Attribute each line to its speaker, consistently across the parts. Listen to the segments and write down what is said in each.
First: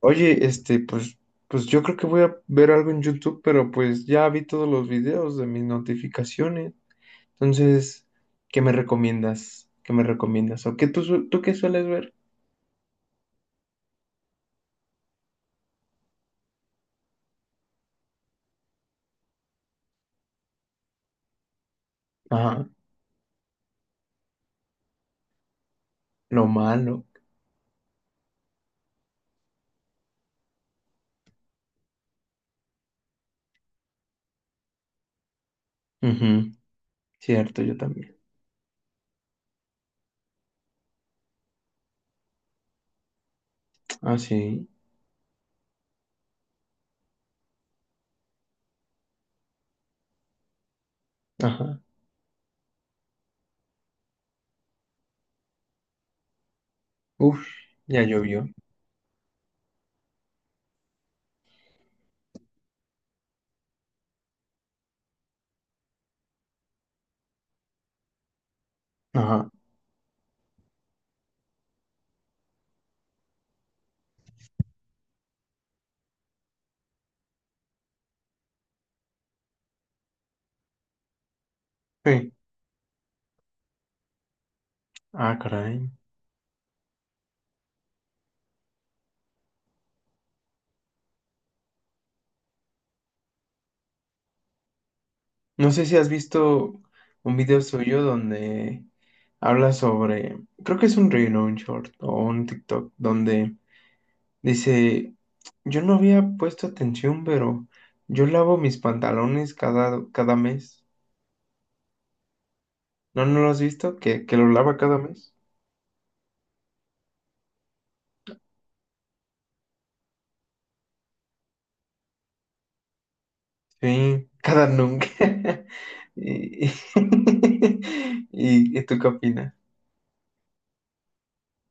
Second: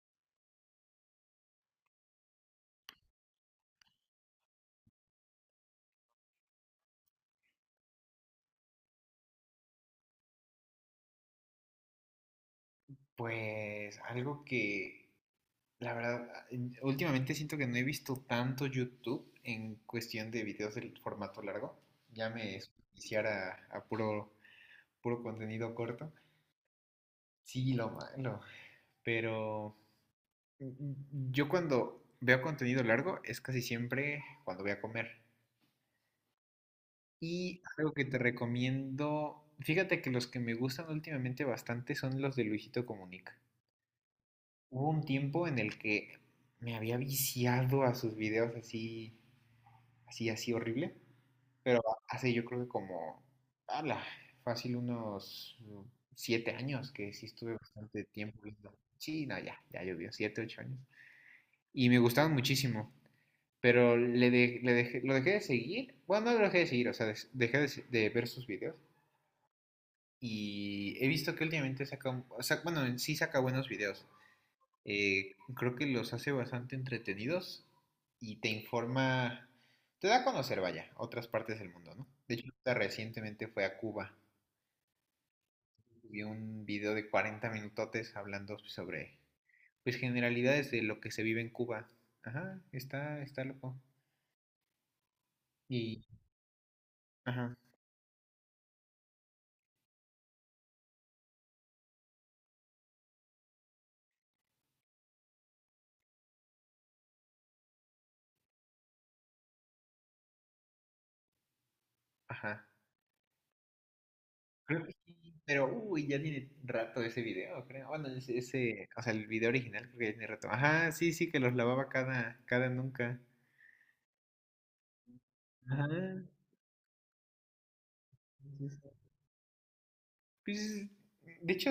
Speaker 1: Oye, pues yo creo que voy a ver algo en YouTube, pero pues ya vi todos los videos de mis notificaciones. Entonces, ¿qué me recomiendas? ¿Qué me recomiendas? ¿O qué tú qué sueles ver?
Speaker 2: Pues algo que, la verdad, últimamente siento que no he visto tanto YouTube en cuestión de videos del formato largo. Ya me
Speaker 1: Ajá,
Speaker 2: iniciar a puro, puro contenido corto.
Speaker 1: lo malo.
Speaker 2: Sí, lo malo. Pero yo cuando veo contenido largo es casi siempre cuando voy a comer.
Speaker 1: Ujú. Cierto,
Speaker 2: Y
Speaker 1: yo
Speaker 2: algo que
Speaker 1: también.
Speaker 2: te recomiendo, fíjate que los que me gustan últimamente bastante son los de Luisito Comunica.
Speaker 1: Ah, sí.
Speaker 2: Hubo un tiempo en el que me había viciado a sus videos así, así, así horrible.
Speaker 1: Ajá.
Speaker 2: Pero hace yo creo que como, ala, fácil unos 7 años que sí
Speaker 1: Uf,
Speaker 2: estuve
Speaker 1: ya
Speaker 2: bastante tiempo
Speaker 1: llovió.
Speaker 2: viendo. Sí, no, ya, ya llovió, 7, 8 años. Y me gustaban muchísimo. Pero le de- le dejé, lo dejé de seguir. Bueno, no lo dejé de seguir, o sea, dejé de ver sus videos.
Speaker 1: Ajá.
Speaker 2: Y he visto que últimamente saca, o sea, bueno, en sí saca buenos videos. Creo que los hace bastante entretenidos y te informa, te da a conocer, vaya, otras partes del mundo, ¿no?
Speaker 1: Sí.
Speaker 2: De hecho, ahorita recientemente fue a Cuba,
Speaker 1: Ah, caray.
Speaker 2: vi un video de 40 minutotes hablando sobre, pues, generalidades de lo que se vive en Cuba. Ajá, está loco.
Speaker 1: No sé si
Speaker 2: Y,
Speaker 1: has visto un
Speaker 2: ajá,
Speaker 1: video suyo donde habla sobre, creo que es un reel o un short o un TikTok, donde dice, yo no había puesto atención, pero yo lavo mis pantalones cada mes.
Speaker 2: ajá.
Speaker 1: ¿No, no lo has visto? ¿Que lo lava
Speaker 2: Creo que
Speaker 1: cada mes?
Speaker 2: sí, pero, uy, ya tiene rato ese video, creo. Bueno, ese, o sea, el video original creo que ya tiene rato. Ajá, sí, sí, que los lavaba cada nunca.
Speaker 1: Sí, cada nunca.
Speaker 2: Ajá.
Speaker 1: ¿Y, y,
Speaker 2: Sí,
Speaker 1: ¿y
Speaker 2: sí.
Speaker 1: tú qué opinas?
Speaker 2: Pues, de hecho,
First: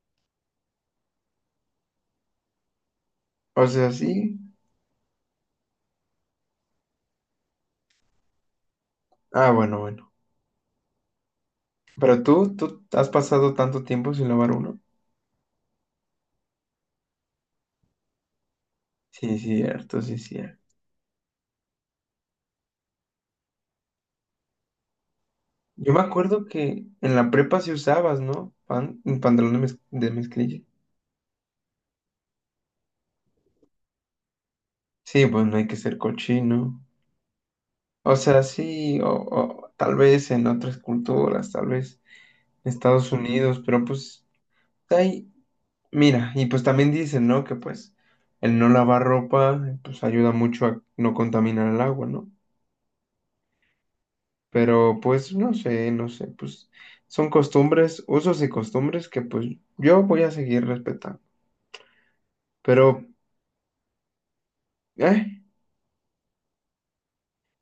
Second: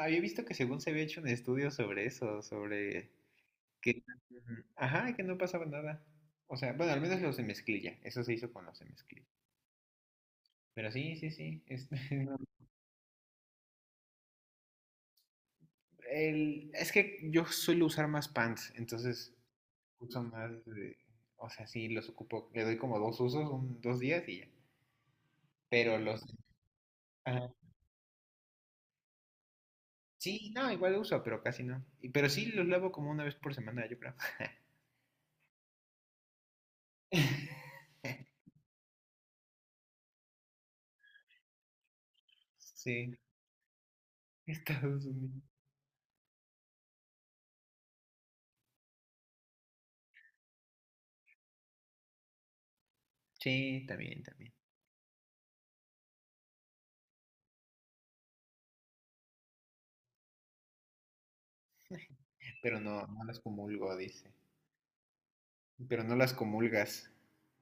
Speaker 2: había visto que según se había hecho un estudio sobre eso, sobre
Speaker 1: O sea,
Speaker 2: que,
Speaker 1: sí.
Speaker 2: ajá, que no pasaba nada. O sea, bueno, al menos los de mezclilla, eso se hizo con los de mezclilla.
Speaker 1: Ah, bueno, bueno.
Speaker 2: Pero sí, sí, sí. Es,
Speaker 1: Pero
Speaker 2: no,
Speaker 1: tú has pasado tanto tiempo sin lavar uno.
Speaker 2: es que yo suelo usar más pants, entonces
Speaker 1: Sí, cierto, sí,
Speaker 2: uso más
Speaker 1: cierto.
Speaker 2: o sea, sí, los ocupo, le doy como dos usos, 2 días y ya.
Speaker 1: Yo
Speaker 2: Pero
Speaker 1: me
Speaker 2: los,
Speaker 1: acuerdo que en la
Speaker 2: ajá,
Speaker 1: prepa sí usabas, ¿no? Pan, un pantalón de, de
Speaker 2: sí,
Speaker 1: mezclilla.
Speaker 2: no, igual uso, pero casi no. Pero sí los lavo como una vez por semana, yo creo.
Speaker 1: Sí, pues no hay que ser cochino. O sea, sí, o tal vez en otras culturas, tal vez en Estados
Speaker 2: Sí,
Speaker 1: Unidos, pero pues
Speaker 2: Estados
Speaker 1: ahí,
Speaker 2: Unidos.
Speaker 1: mira, y pues también dicen, ¿no? Que pues el no lavar ropa, pues ayuda mucho a no contaminar el agua, ¿no?
Speaker 2: Sí, también, también.
Speaker 1: Pero pues no sé, no sé, pues son costumbres, usos y costumbres que pues yo voy a seguir respetando.
Speaker 2: Pero
Speaker 1: Pero,
Speaker 2: no, no las comulgo, dice.
Speaker 1: ¿eh?
Speaker 2: Pero no las comulgas.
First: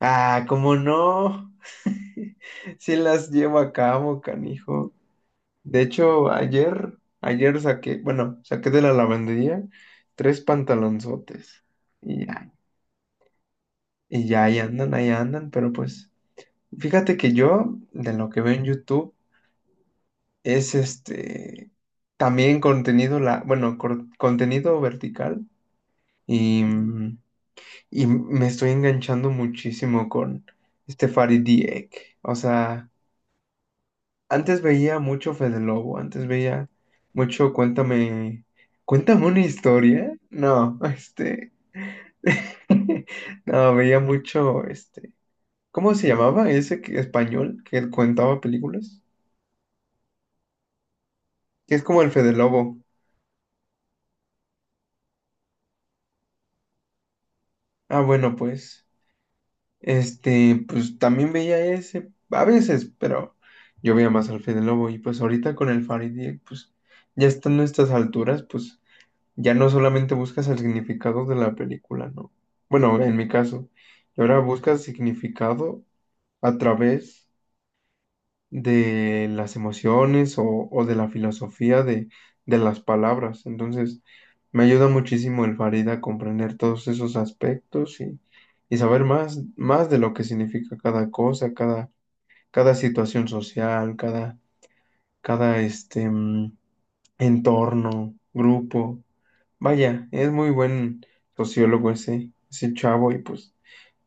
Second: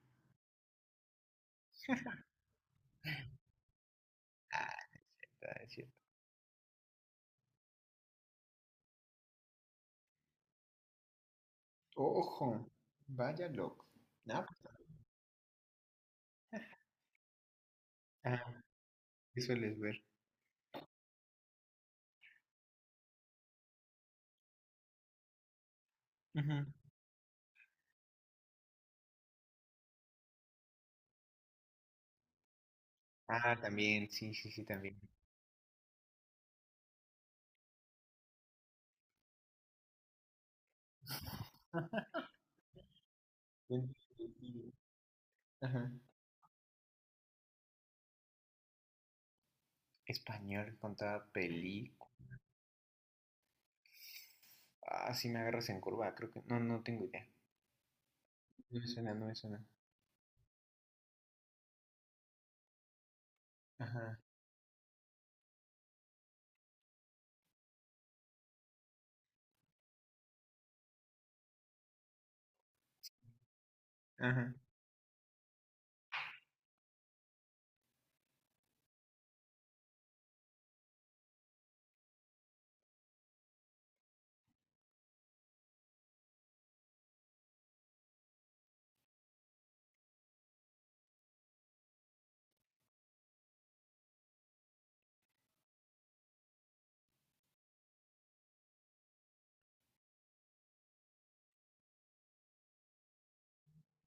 Speaker 1: Ah, ¿cómo no? Si las llevo a cabo,
Speaker 2: Ah,
Speaker 1: canijo.
Speaker 2: está, es
Speaker 1: De
Speaker 2: cierto.
Speaker 1: hecho, ayer saqué, bueno, saqué de la lavandería tres pantalonzotes. Y
Speaker 2: Ojo,
Speaker 1: ya,
Speaker 2: vaya loco.
Speaker 1: y ya
Speaker 2: No, pues,
Speaker 1: ahí andan, pero pues, fíjate que yo, de lo que
Speaker 2: ah,
Speaker 1: veo en YouTube,
Speaker 2: ¿qué sueles ver?
Speaker 1: es también contenido, la, bueno, contenido vertical.
Speaker 2: Ujú.
Speaker 1: Y, mm, y me estoy enganchando muchísimo con este Farid Dieck. O sea,
Speaker 2: Ah, también, sí, sí,
Speaker 1: antes
Speaker 2: sí,
Speaker 1: veía
Speaker 2: también.
Speaker 1: mucho Fede Lobo, antes veía mucho cuéntame, cuéntame una historia. No, veía mucho, este,
Speaker 2: Ajá.
Speaker 1: ¿cómo se llamaba ese español que contaba películas?
Speaker 2: Español con toda
Speaker 1: Que es como
Speaker 2: película.
Speaker 1: el Fede Lobo.
Speaker 2: Ah, sí me agarras en curva, creo que. No, no tengo idea.
Speaker 1: Ah, bueno,
Speaker 2: No
Speaker 1: pues,
Speaker 2: me suena, no me suena.
Speaker 1: pues también veía ese, a veces, pero yo veía
Speaker 2: Ajá,
Speaker 1: más al Fede Lobo y pues ahorita con el Farid Dieck, pues ya estando a estas alturas, pues ya no solamente buscas el significado de la película, ¿no? Bueno, en mi caso, y ahora
Speaker 2: ajá.
Speaker 1: buscas significado a través de las emociones o de la filosofía de las palabras. Entonces, me ayuda muchísimo el Farida a comprender todos esos aspectos y saber más de lo que significa cada cosa, cada, cada situación social, cada, cada entorno, grupo. Vaya, es muy buen sociólogo ese chavo y pues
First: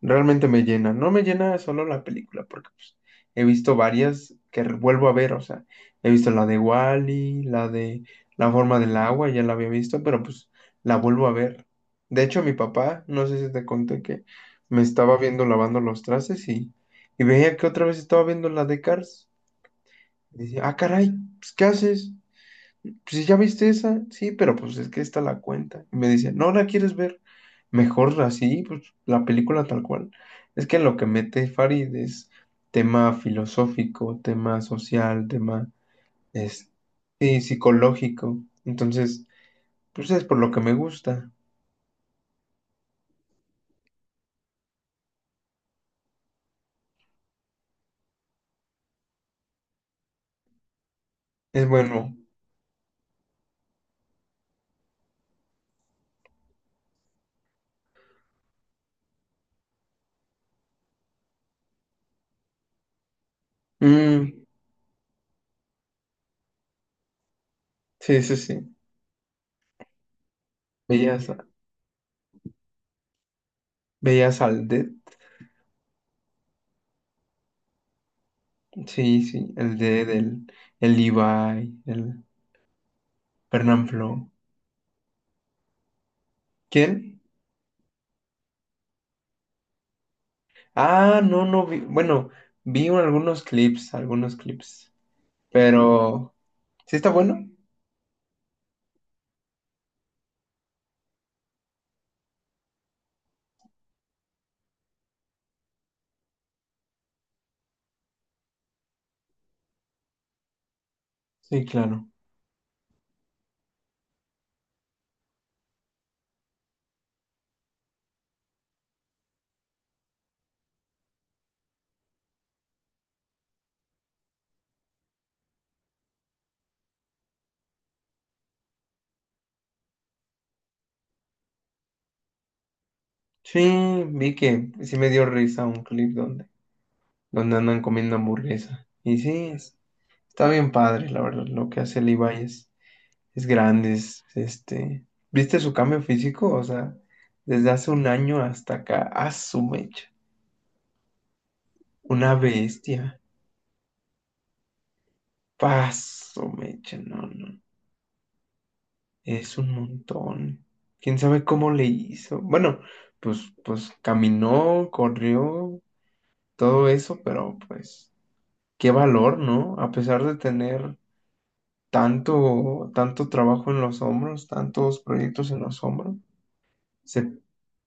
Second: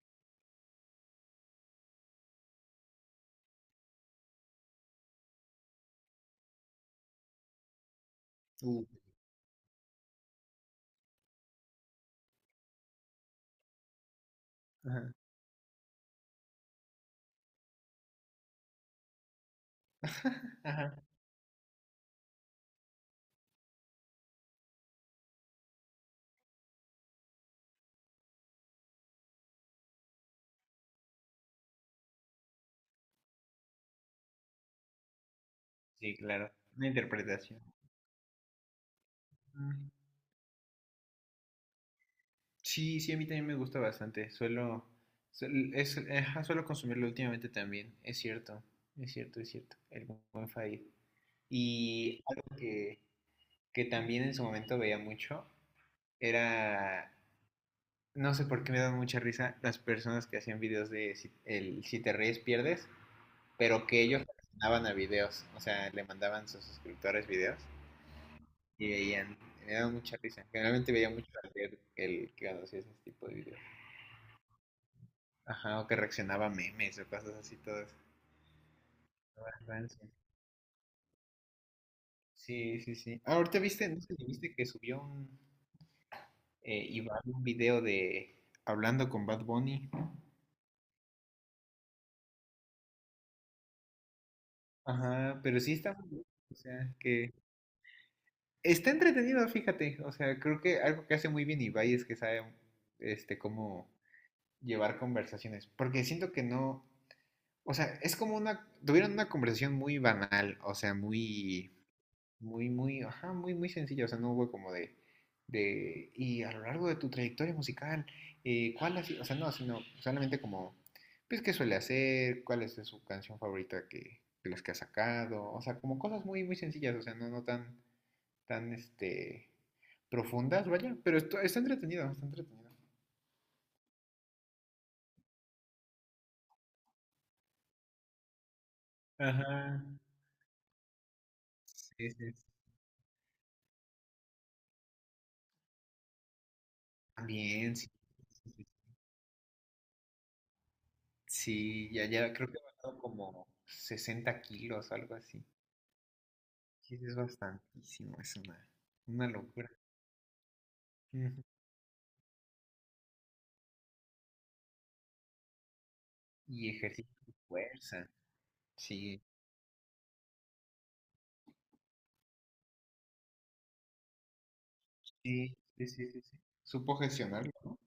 Speaker 1: realmente me llena. No me llena solo la película, porque pues, he visto varias que vuelvo a ver, o sea, he visto la de Wally, la de la forma
Speaker 2: Uh,
Speaker 1: del agua, ya la había visto, pero pues la vuelvo a ver. De hecho, mi papá, no sé si te conté que me
Speaker 2: ajá.
Speaker 1: estaba viendo lavando los trastes y veía que otra vez estaba viendo la de Cars. Y decía, ah,
Speaker 2: Ajá.
Speaker 1: caray, pues, ¿qué haces? Pues ya viste esa, sí, pero pues es que esta la cuenta. Y me dice, no la quieres ver, mejor así, pues la película tal cual. Es que lo que mete Farid es tema filosófico, tema social, tema
Speaker 2: Sí, claro.
Speaker 1: es,
Speaker 2: Una
Speaker 1: sí,
Speaker 2: interpretación.
Speaker 1: psicológico. Entonces, pues es por lo que me gusta.
Speaker 2: Sí, sí, a mí también me gusta bastante. Suelo, es, ajá, suelo consumirlo últimamente también. Es cierto, es cierto, es cierto. El buen Farid.
Speaker 1: Es bueno.
Speaker 2: Y algo que también en su momento veía mucho era, no sé por qué me dan mucha risa las personas que hacían videos de si, el si te ríes pierdes, pero que ellos
Speaker 1: Mm,
Speaker 2: mandaban a videos, o sea, le mandaban a sus suscriptores videos
Speaker 1: sí, sí, sí.
Speaker 2: y veían, me daban mucha risa. Generalmente veía
Speaker 1: Veías,
Speaker 2: mucho al ver el que cuando hacía ese tipo de videos.
Speaker 1: veías al Dead.
Speaker 2: Ajá, o que reaccionaba a memes o cosas así todas.
Speaker 1: Sí, sí,
Speaker 2: Todas
Speaker 1: el Dead,
Speaker 2: rancias.
Speaker 1: el Levi, el
Speaker 2: Sí, sí, sí. Ah, ahorita viste, no sé
Speaker 1: Fernanfloo.
Speaker 2: si viste que subió un
Speaker 1: ¿Quién?
Speaker 2: Iván un video de hablando con Bad Bunny.
Speaker 1: Ah, no, no vi. Bueno, vi algunos clips, algunos clips.
Speaker 2: Ajá, pero sí está muy bien.
Speaker 1: Pero,
Speaker 2: O sea,
Speaker 1: ¿sí está
Speaker 2: que
Speaker 1: bueno?
Speaker 2: está entretenido, fíjate. O sea, creo que algo que hace muy bien Ibai es que sabe este cómo llevar conversaciones. Porque siento que no. O sea, es como una. Tuvieron una conversación muy banal. O sea,
Speaker 1: Sí,
Speaker 2: muy.
Speaker 1: claro.
Speaker 2: Muy, muy, ajá, muy, muy sencillo. O sea, no hubo como de, y a lo largo de tu trayectoria musical, ¿cuál ha sido? O sea, no, sino solamente como, pues, ¿qué suele hacer? ¿Cuál es su canción favorita que, de las que ha sacado? O sea, como cosas muy, muy sencillas. O sea, no, no tan, tan, este, profundas, vaya. Pero esto, está entretenido, está entretenido.
Speaker 1: Sí, vi que sí me dio risa un clip donde, donde andan comiendo hamburguesa. Y sí,
Speaker 2: Ajá.
Speaker 1: está bien padre, la verdad, lo que hace
Speaker 2: Sí, sí.
Speaker 1: Levi es grande, es, este... ¿Viste su cambio físico? O sea, desde
Speaker 2: También, sí.
Speaker 1: hace un año
Speaker 2: También, sí.
Speaker 1: hasta acá, a su mecha.
Speaker 2: Sí, ya,
Speaker 1: Una
Speaker 2: ya creo que ha bajado
Speaker 1: bestia.
Speaker 2: como 60 kilos, algo así.
Speaker 1: Paso mecha,
Speaker 2: Sí, sí, es
Speaker 1: no.
Speaker 2: bastantísimo, es una
Speaker 1: Es
Speaker 2: locura.
Speaker 1: un montón. ¿Quién sabe
Speaker 2: Ujú.
Speaker 1: cómo le hizo? Bueno, pues, pues caminó, corrió,
Speaker 2: Y
Speaker 1: todo
Speaker 2: ejercita
Speaker 1: eso,
Speaker 2: tu
Speaker 1: pero
Speaker 2: fuerza.
Speaker 1: pues qué
Speaker 2: Sí,
Speaker 1: valor, ¿no? A pesar de tener tanto trabajo en los hombros, tantos proyectos
Speaker 2: sí,
Speaker 1: en los
Speaker 2: sí, sí,
Speaker 1: hombros,
Speaker 2: sí. Sí. Supo
Speaker 1: se
Speaker 2: gestionarlo, ¿no?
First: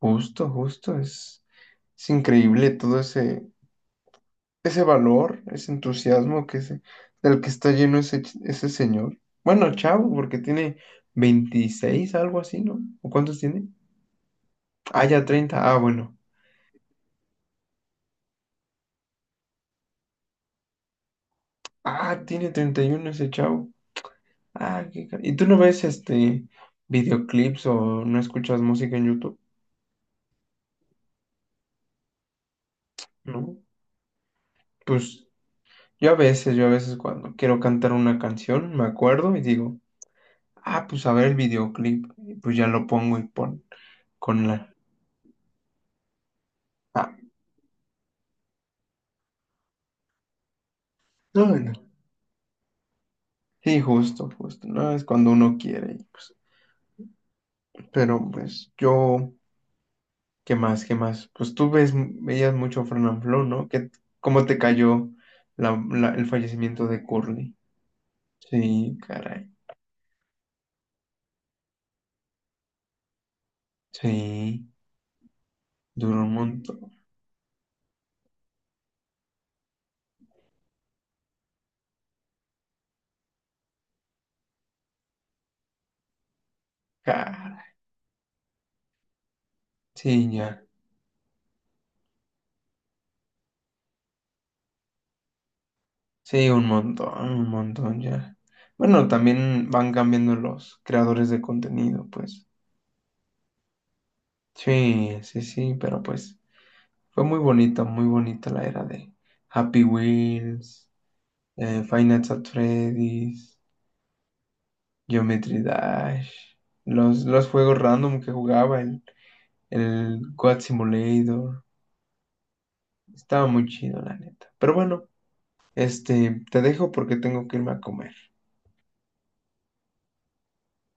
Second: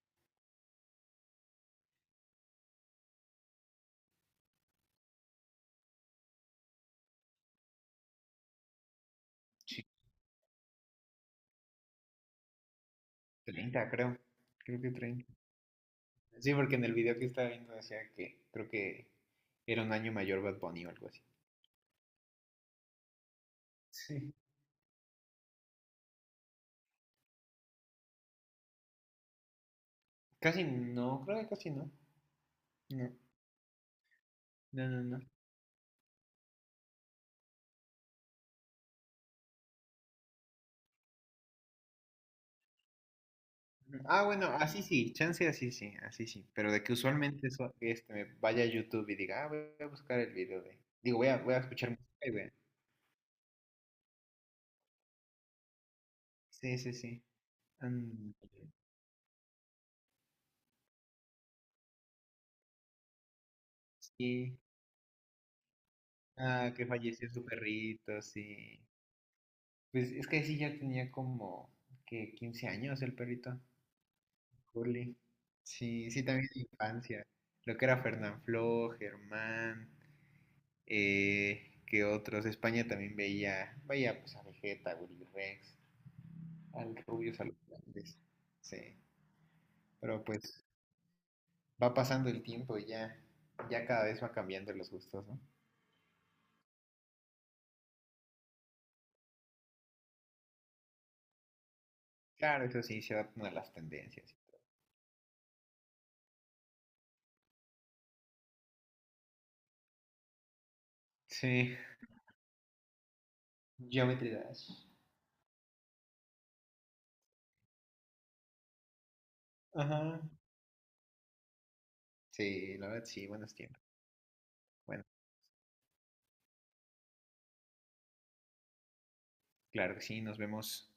Speaker 1: justo, justo, es increíble todo ese valor, ese entusiasmo del que está lleno ese señor. Bueno,
Speaker 2: Sí,
Speaker 1: chavo, porque tiene 26 algo así, ¿no? ¿O cuántos tiene?
Speaker 2: 30, creo. Creo que
Speaker 1: Ah, ya
Speaker 2: 30.
Speaker 1: 30. Ah, bueno.
Speaker 2: Sí, porque en el video que estaba viendo decía que creo que era un año mayor Bad Bunny o algo así.
Speaker 1: Ah, tiene 31 ese chavo.
Speaker 2: Sí.
Speaker 1: Ah, ¿y tú no ves este videoclips o no escuchas música en YouTube?
Speaker 2: Casi no, creo que casi no. No,
Speaker 1: ¿No?
Speaker 2: no, no, no.
Speaker 1: Pues yo a veces cuando quiero cantar una canción, me acuerdo y digo, ah, pues a ver el videoclip. Y pues ya lo pongo y pon
Speaker 2: No. Ah,
Speaker 1: con
Speaker 2: bueno,
Speaker 1: la.
Speaker 2: así sí, chance así sí, así sí. Pero de que
Speaker 1: Ah,
Speaker 2: usualmente eso, este, me vaya a YouTube y diga, ah, voy a buscar el video de. Digo, voy a,
Speaker 1: no,
Speaker 2: voy a
Speaker 1: no.
Speaker 2: escuchar música.
Speaker 1: Sí, justo, justo. No es cuando uno quiere. Y pues,
Speaker 2: Sí, sí, sí.
Speaker 1: pero
Speaker 2: Mm,
Speaker 1: pues yo. ¿Qué más? ¿Qué más? Pues tú ves, veías mucho Fran and Flow, ¿no? ¿Qué, cómo te
Speaker 2: sí.
Speaker 1: cayó el
Speaker 2: Ah, que
Speaker 1: fallecimiento de
Speaker 2: falleció su
Speaker 1: Curly?
Speaker 2: perrito, sí.
Speaker 1: Sí, caray.
Speaker 2: Pues es que sí, ya tenía como que 15 años el perrito,
Speaker 1: Sí,
Speaker 2: Curly. Sí,
Speaker 1: duró
Speaker 2: sí,
Speaker 1: un
Speaker 2: también de
Speaker 1: montón.
Speaker 2: infancia. Lo que era Fernanfloo, Germán, que otros. España también veía, veía pues a Vegeta, a Willy Rex, al Rubius, a los
Speaker 1: Caray.
Speaker 2: grandes. Sí, pero
Speaker 1: Sí, ya.
Speaker 2: pues va pasando el tiempo y ya, ya cada vez va cambiando los gustos, ¿no?
Speaker 1: Sí, un montón ya. Bueno, también van cambiando los creadores de contenido, pues.
Speaker 2: Claro, eso sí, se adaptan a las tendencias.
Speaker 1: Sí, sí, sí, pero pues fue muy bonita la era de Happy Wheels,
Speaker 2: Sí,
Speaker 1: Five Nights at Freddy's.
Speaker 2: Geometry Dash.
Speaker 1: Geometry Dash. Los juegos random que jugaba, el
Speaker 2: Ajá.
Speaker 1: God Simulator.
Speaker 2: Sí, la verdad, sí,
Speaker 1: Estaba
Speaker 2: buenos
Speaker 1: muy
Speaker 2: tiempos.
Speaker 1: chido, la neta. Pero
Speaker 2: Bueno,
Speaker 1: bueno, te dejo porque tengo que irme a comer.
Speaker 2: claro que sí, nos vemos.